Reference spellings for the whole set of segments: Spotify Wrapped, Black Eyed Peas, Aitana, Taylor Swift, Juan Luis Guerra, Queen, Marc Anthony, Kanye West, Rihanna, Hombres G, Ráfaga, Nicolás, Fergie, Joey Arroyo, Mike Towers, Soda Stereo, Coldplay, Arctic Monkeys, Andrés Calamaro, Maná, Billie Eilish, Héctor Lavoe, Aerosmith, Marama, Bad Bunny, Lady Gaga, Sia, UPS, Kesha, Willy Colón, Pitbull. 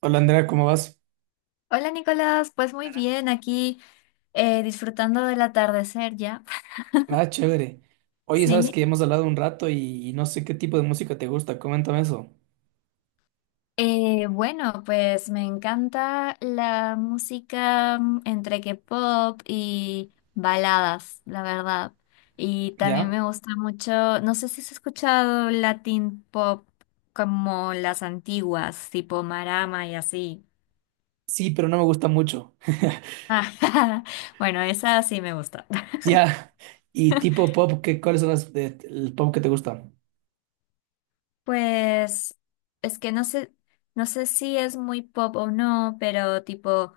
Hola Andrea, ¿cómo vas? Hola Nicolás, pues muy bien, aquí disfrutando del atardecer ya. Ah, chévere. Oye, sabes Sí. que hemos hablado un rato y no sé qué tipo de música te gusta, coméntame eso. Bueno, pues me encanta la música, entre que pop y baladas, la verdad. Y también ¿Ya? me gusta mucho, no sé si has escuchado Latin pop, como las antiguas, tipo Marama y así. Sí, pero no me gusta mucho. Ah, bueno, esa sí me gusta. Ya. ¿Y tipo pop? ¿Qué, cuáles son el pop que te gusta? Pues es que no sé, no sé si es muy pop o no, pero tipo,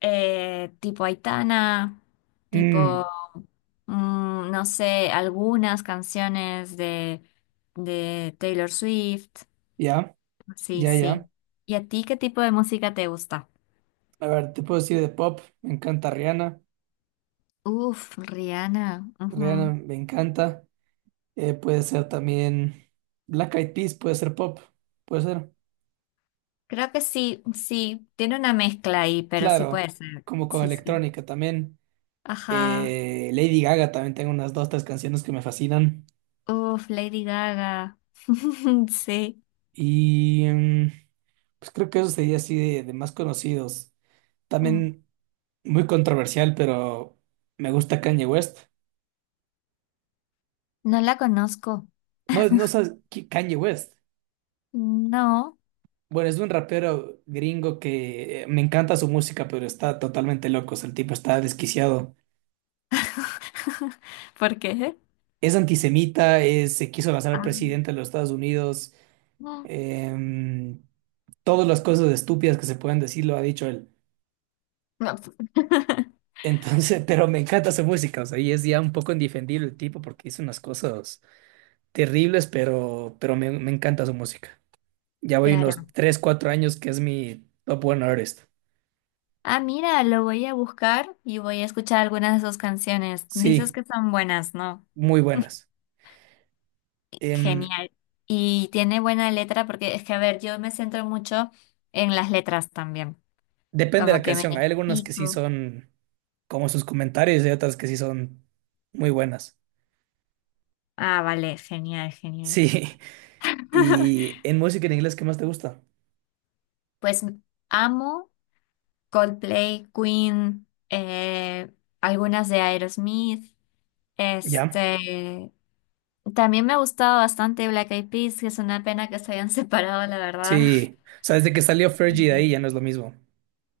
tipo Aitana, Mm, tipo, no sé, algunas canciones de Taylor Swift. ya, Sí, ya, ya. sí. ¿Y a ti qué tipo de música te gusta? A ver, te puedo decir de pop. Me encanta Rihanna. Uf, Rihanna. Rihanna Ujú. me encanta. Puede ser también Black Eyed Peas, puede ser pop. Puede ser. Creo que sí, sí, tiene una mezcla ahí, pero sí Claro, puede ser. como con Sí, sí. electrónica también. Ajá. Lady Gaga también tengo unas dos, tres canciones que me fascinan. Uf, Lady Gaga. Sí. Y pues creo que eso sería así de más conocidos. Mm. También muy controversial, pero me gusta Kanye West. No la conozco. No, no sabes Kanye West. No. Bueno, es un rapero gringo que me encanta su música, pero está totalmente loco. O sea, el tipo está desquiciado. ¿Por qué? Es antisemita, se quiso lanzar al Ah, mm, presidente de los Estados Unidos. em, Todas las cosas estúpidas que se pueden decir lo ha dicho él. no. Pues. Entonces, pero me encanta su música, o sea, y es ya un poco indefendible el tipo porque hizo unas cosas terribles, pero me encanta su música. Ya voy Claro. unos 3, 4 años que es mi top one artist. Ah, mira, lo voy a buscar y voy a escuchar algunas de sus canciones. Dices Sí, que son buenas, ¿no? muy buenas. Em, Genial. Y tiene buena letra, porque es que, a ver, yo me centro mucho en las letras también. Depende de Como la que me canción, hay algunas que sí identifico. son como sus comentarios y otras que sí son muy buenas. Ah, vale, genial, genial. Sí, y en música en inglés, ¿qué más te gusta? Pues amo Coldplay, Queen, algunas de Aerosmith. ¿Ya? Este, también me ha gustado bastante Black Eyed Peas, que es una pena que se hayan separado, la verdad. Sí, o sea, desde que salió Fergie de Ujú. ahí ya no es lo mismo.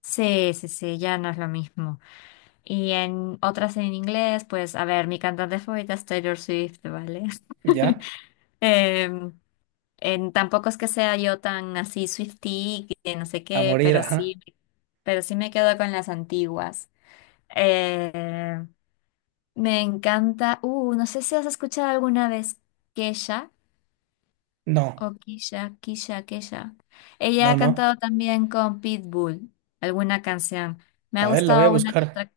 Sí, sí, sí, ya no es lo mismo. Y en otras en inglés, pues, a ver, mi cantante favorita es Taylor Swift, ¿vale? ¿Ya? Em, tampoco es que sea yo tan así Swiftie, que no sé A qué, morir, ajá. Pero sí me quedo con las antiguas. Eh, Me encanta. No sé si has escuchado alguna vez Kesha No. o Kisha, Kisha, Kesha. Ella No, ha no. cantado también con Pitbull alguna canción. Me ha A ver, la voy a gustado una que buscar. otra.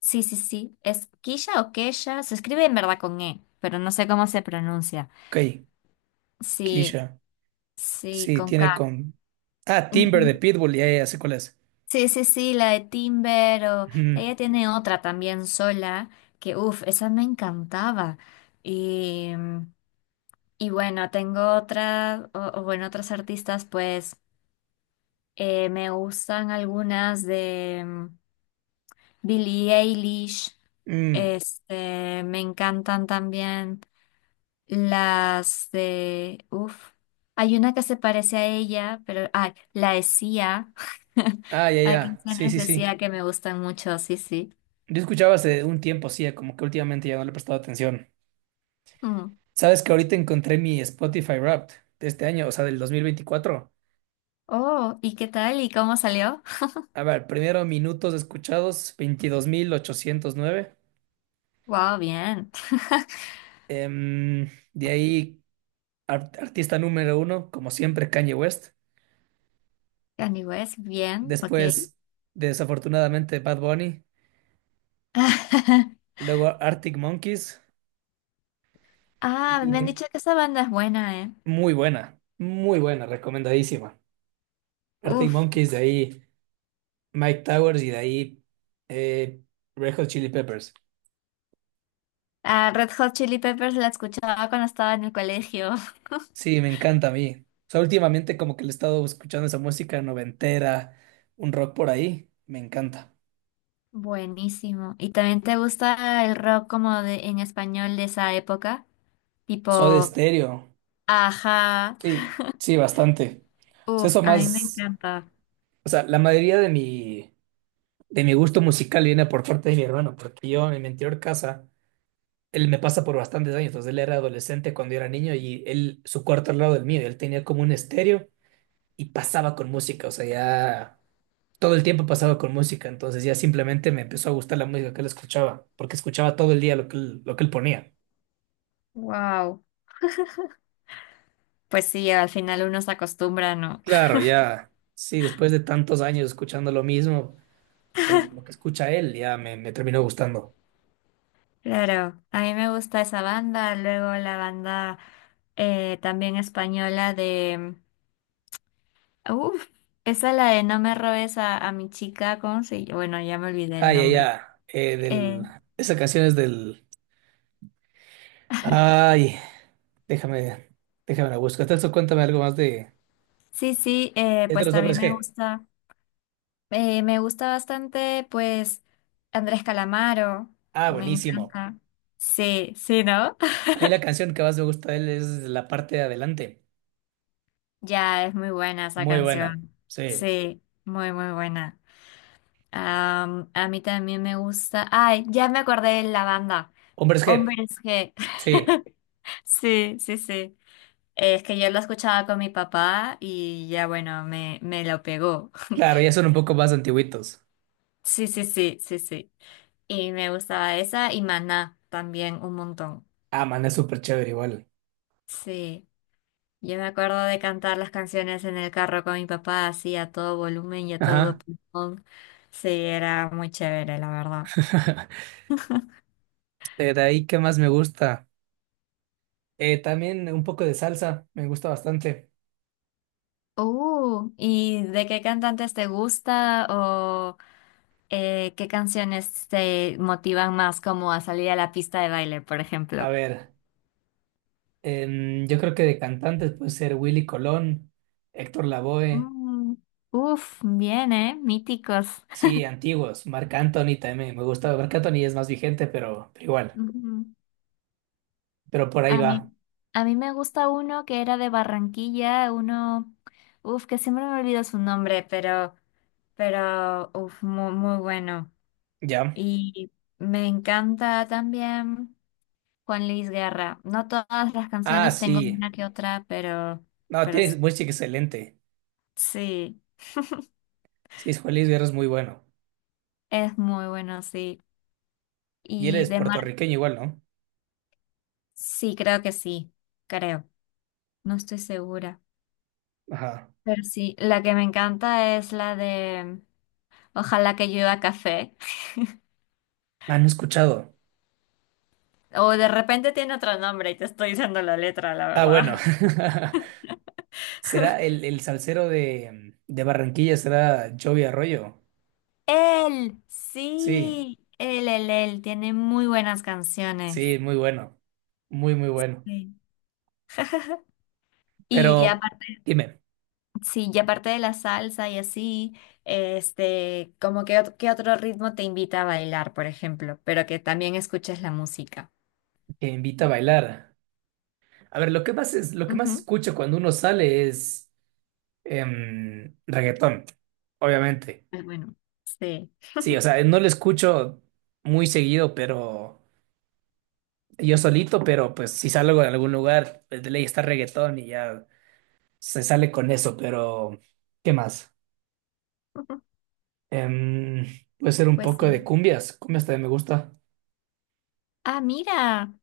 Sí, sí, sí. ¿Es Kisha o Kesha? Se escribe en verdad con E, pero no sé cómo se pronuncia. Ok, Sí, Keisha. sí, Sí, con tiene K. con. Ah, Timber de Ujú. Pitbull, ya, ya, ya sé cuál es. Sí, sí, sí, la de Timber o... Ujú. Ella tiene otra también sola que, uff, esa me encantaba. Y... mm. Y bueno, tengo otras, o bueno, otras artistas, pues me gustan algunas de, Billie Eilish. Mm. Este, me encantan también uff, hay una que se parece a ella, pero, ah, la de Sia. Ah, ya, Hay ya. Sí, canciones sí, de sí. Sia que me gustan mucho, sí, sí. Yo escuchaba hace un tiempo, sí, como que últimamente ya no le he prestado atención. Mm. Sabes que ahorita encontré mi Spotify Wrapped de este año, o sea, del 2024. Oh, ¿y qué tal? ¿Y cómo salió? A ver, primero minutos escuchados, 22.809. Wow, bien. Em, de ahí, artista número uno, como siempre, Kanye West. Kanye West, bien, ok. Después, desafortunadamente, Bad Bunny. Luego Arctic Monkeys. Ah, me han Y dicho que esa banda es buena, ¿eh? Muy buena, recomendadísima. Arctic Uf. Monkeys, de ahí Mike Towers y de ahí eh, Red Hot Chili Peppers. Ah, Red Hot Chili Peppers la escuchaba cuando estaba en el colegio. Sí, me encanta a mí. O sea, últimamente como que le he estado escuchando esa música noventera, un rock por ahí. Me encanta. Buenísimo. ¿Y también te gusta el rock como de en español de esa época? Soda Tipo, Stereo. ajá. Sí, sí, bastante. O sea, Uf, eso a mí me más. encanta. O sea, la mayoría de mi gusto musical viene por parte de mi hermano, porque yo en mi anterior casa, él me pasa por bastantes años, entonces él era adolescente cuando yo era niño y él, su cuarto al lado del mío, él tenía como un estéreo y pasaba con música, o sea, ya todo el tiempo pasaba con música, entonces ya simplemente me empezó a gustar la música que él escuchaba, porque escuchaba todo el día lo que él ponía. Wow. Pues sí, al final uno se acostumbra, ¿no? Claro, ya, sí, después de tantos años escuchando lo mismo, o sea, lo que escucha él ya me terminó gustando. Claro, a mí me gusta esa banda, luego la banda, también española. Uf, esa es la de no me robes a mi chica, ¿cómo se llama? Bueno, ya me olvidé Ah, el ya, nombre. ya, Eh, esa canción es del. Ay, déjame, déjame la busco. Entonces, cuéntame algo más de. sí, sí, Es de pues los también Hombres G. Me gusta bastante, pues, Andrés Calamaro, Ah, me buenísimo. encanta. Sí, sí, ¿no? A mí la canción que más me gusta de él es la parte de adelante. Ya, es muy buena esa Muy buena. canción. Sí. Sí, muy, muy buena. Am, a mí también me gusta. Ay, ya me acordé de la banda. Hombres G. Hombres G. Sí. Sí, sí, sí. Es que yo lo escuchaba con mi papá y ya bueno, me lo pegó. Claro, ya son un poco más antiguitos. Sí, sí, sí, sí, sí. Y me gustaba esa y Maná también un montón. Ah, man, es súper chévere igual. Sí, yo me acuerdo de cantar las canciones en el carro con mi papá así a todo volumen y a todo Ajá. pulmón. Sí, era muy chévere, la verdad. De ahí, ¿qué más me gusta? También un poco de salsa, me gusta bastante. ¿Y de qué cantantes te gusta o qué canciones te motivan más como a salir a la pista de baile, por A ejemplo? ver, yo creo que de cantantes puede ser Willy Colón, Héctor Lavoe. Mm. Uf, bien, ¿eh? Míticos. Sí, antiguos. Marc Anthony también me gusta. Marc Anthony es más vigente, pero igual. Ujú. Pero por ahí A va. mí, a mí me gusta uno que era de Barranquilla, uno, uf, que siempre me olvido su nombre, pero, uf, muy, muy bueno. Ya. Y me encanta también Juan Luis Guerra. No todas las Ah, canciones, tengo sí. una que otra, pero, No, pero tiene s- muy excelente. sí, Sí, es Juan Luis Guerra es muy bueno. es muy bueno, sí. Y él Y es de Mar, puertorriqueño igual, ¿no? sí, creo que sí, creo. No estoy segura. Ajá. Pero sí, la que me encanta es la de Ojalá que llueva café. Ah, no he escuchado. O de repente tiene otro nombre y te estoy diciendo la letra, la Ah, verdad. bueno. ¿Será el salsero de Barranquilla? ¿Será Joey Arroyo? Él, Sí, sí, él tiene muy buenas canciones. sí, muy bueno. Muy, muy bueno. Sí. Y Pero aparte, dime, sí, y aparte de la salsa y así, este, como que, qué otro ritmo te invita a bailar, por ejemplo, pero que también escuches la música. que invita a bailar. A ver, lo que más Ujú. escucho cuando uno sale es, reggaetón, obviamente. Pues bueno, sí. Sí, o sea, no lo escucho muy seguido, pero yo solito, pero pues si salgo de algún lugar, pues de ley está reggaetón y ya se sale con eso, pero ¿qué más? Em, Puede ser un Pues poco de sí. cumbias, cumbias también me gusta. Ah, mira.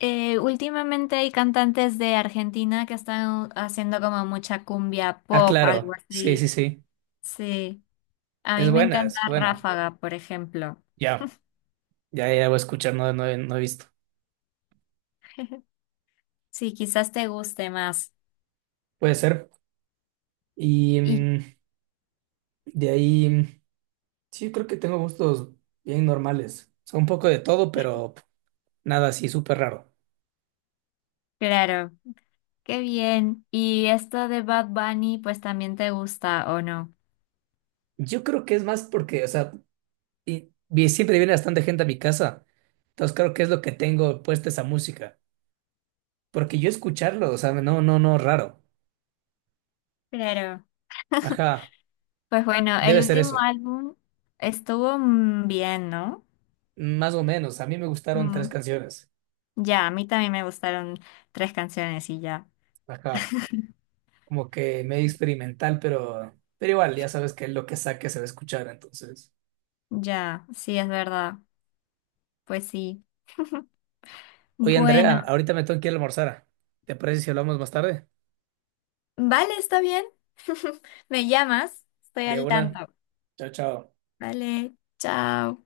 Últimamente hay cantantes de Argentina que están haciendo como mucha cumbia Ah, pop, algo claro, sí, así. sí, sí, Sí, a es mí me buena, encanta es buena. Ráfaga, por ejemplo. Ya, ya, ya voy a escuchar, no, no, he no he visto. Sí, quizás te guste más. Puede ser. Y Y de ahí. Sí, creo que tengo gustos bien normales. O sea, un poco de todo, pero nada así súper raro. claro, qué bien. Y esto de Bad Bunny, pues también te gusta, ¿o no? Yo creo que es más porque, o sea, siempre viene bastante gente a mi casa. Entonces creo que es lo que tengo puesta esa música. Porque yo escucharlo, o sea, no, no, no, raro. Claro. Ajá, Pues bueno, el debe ser último eso. álbum estuvo, bien, ¿no? Más o menos. A mí me gustaron tres Mm, canciones. ya, a mí también me gustaron tres canciones y ya. Ajá, como que medio experimental, pero igual, ya sabes que lo que saque se va a escuchar, entonces. Ya, sí, es verdad. Pues sí. Oye, Andrea, Bueno, ahorita me tengo que ir a almorzar. ¿Te parece si hablamos más tarde? vale, está bien. Me llamas, estoy De al una. tanto. Chao, chao. Vale, chao.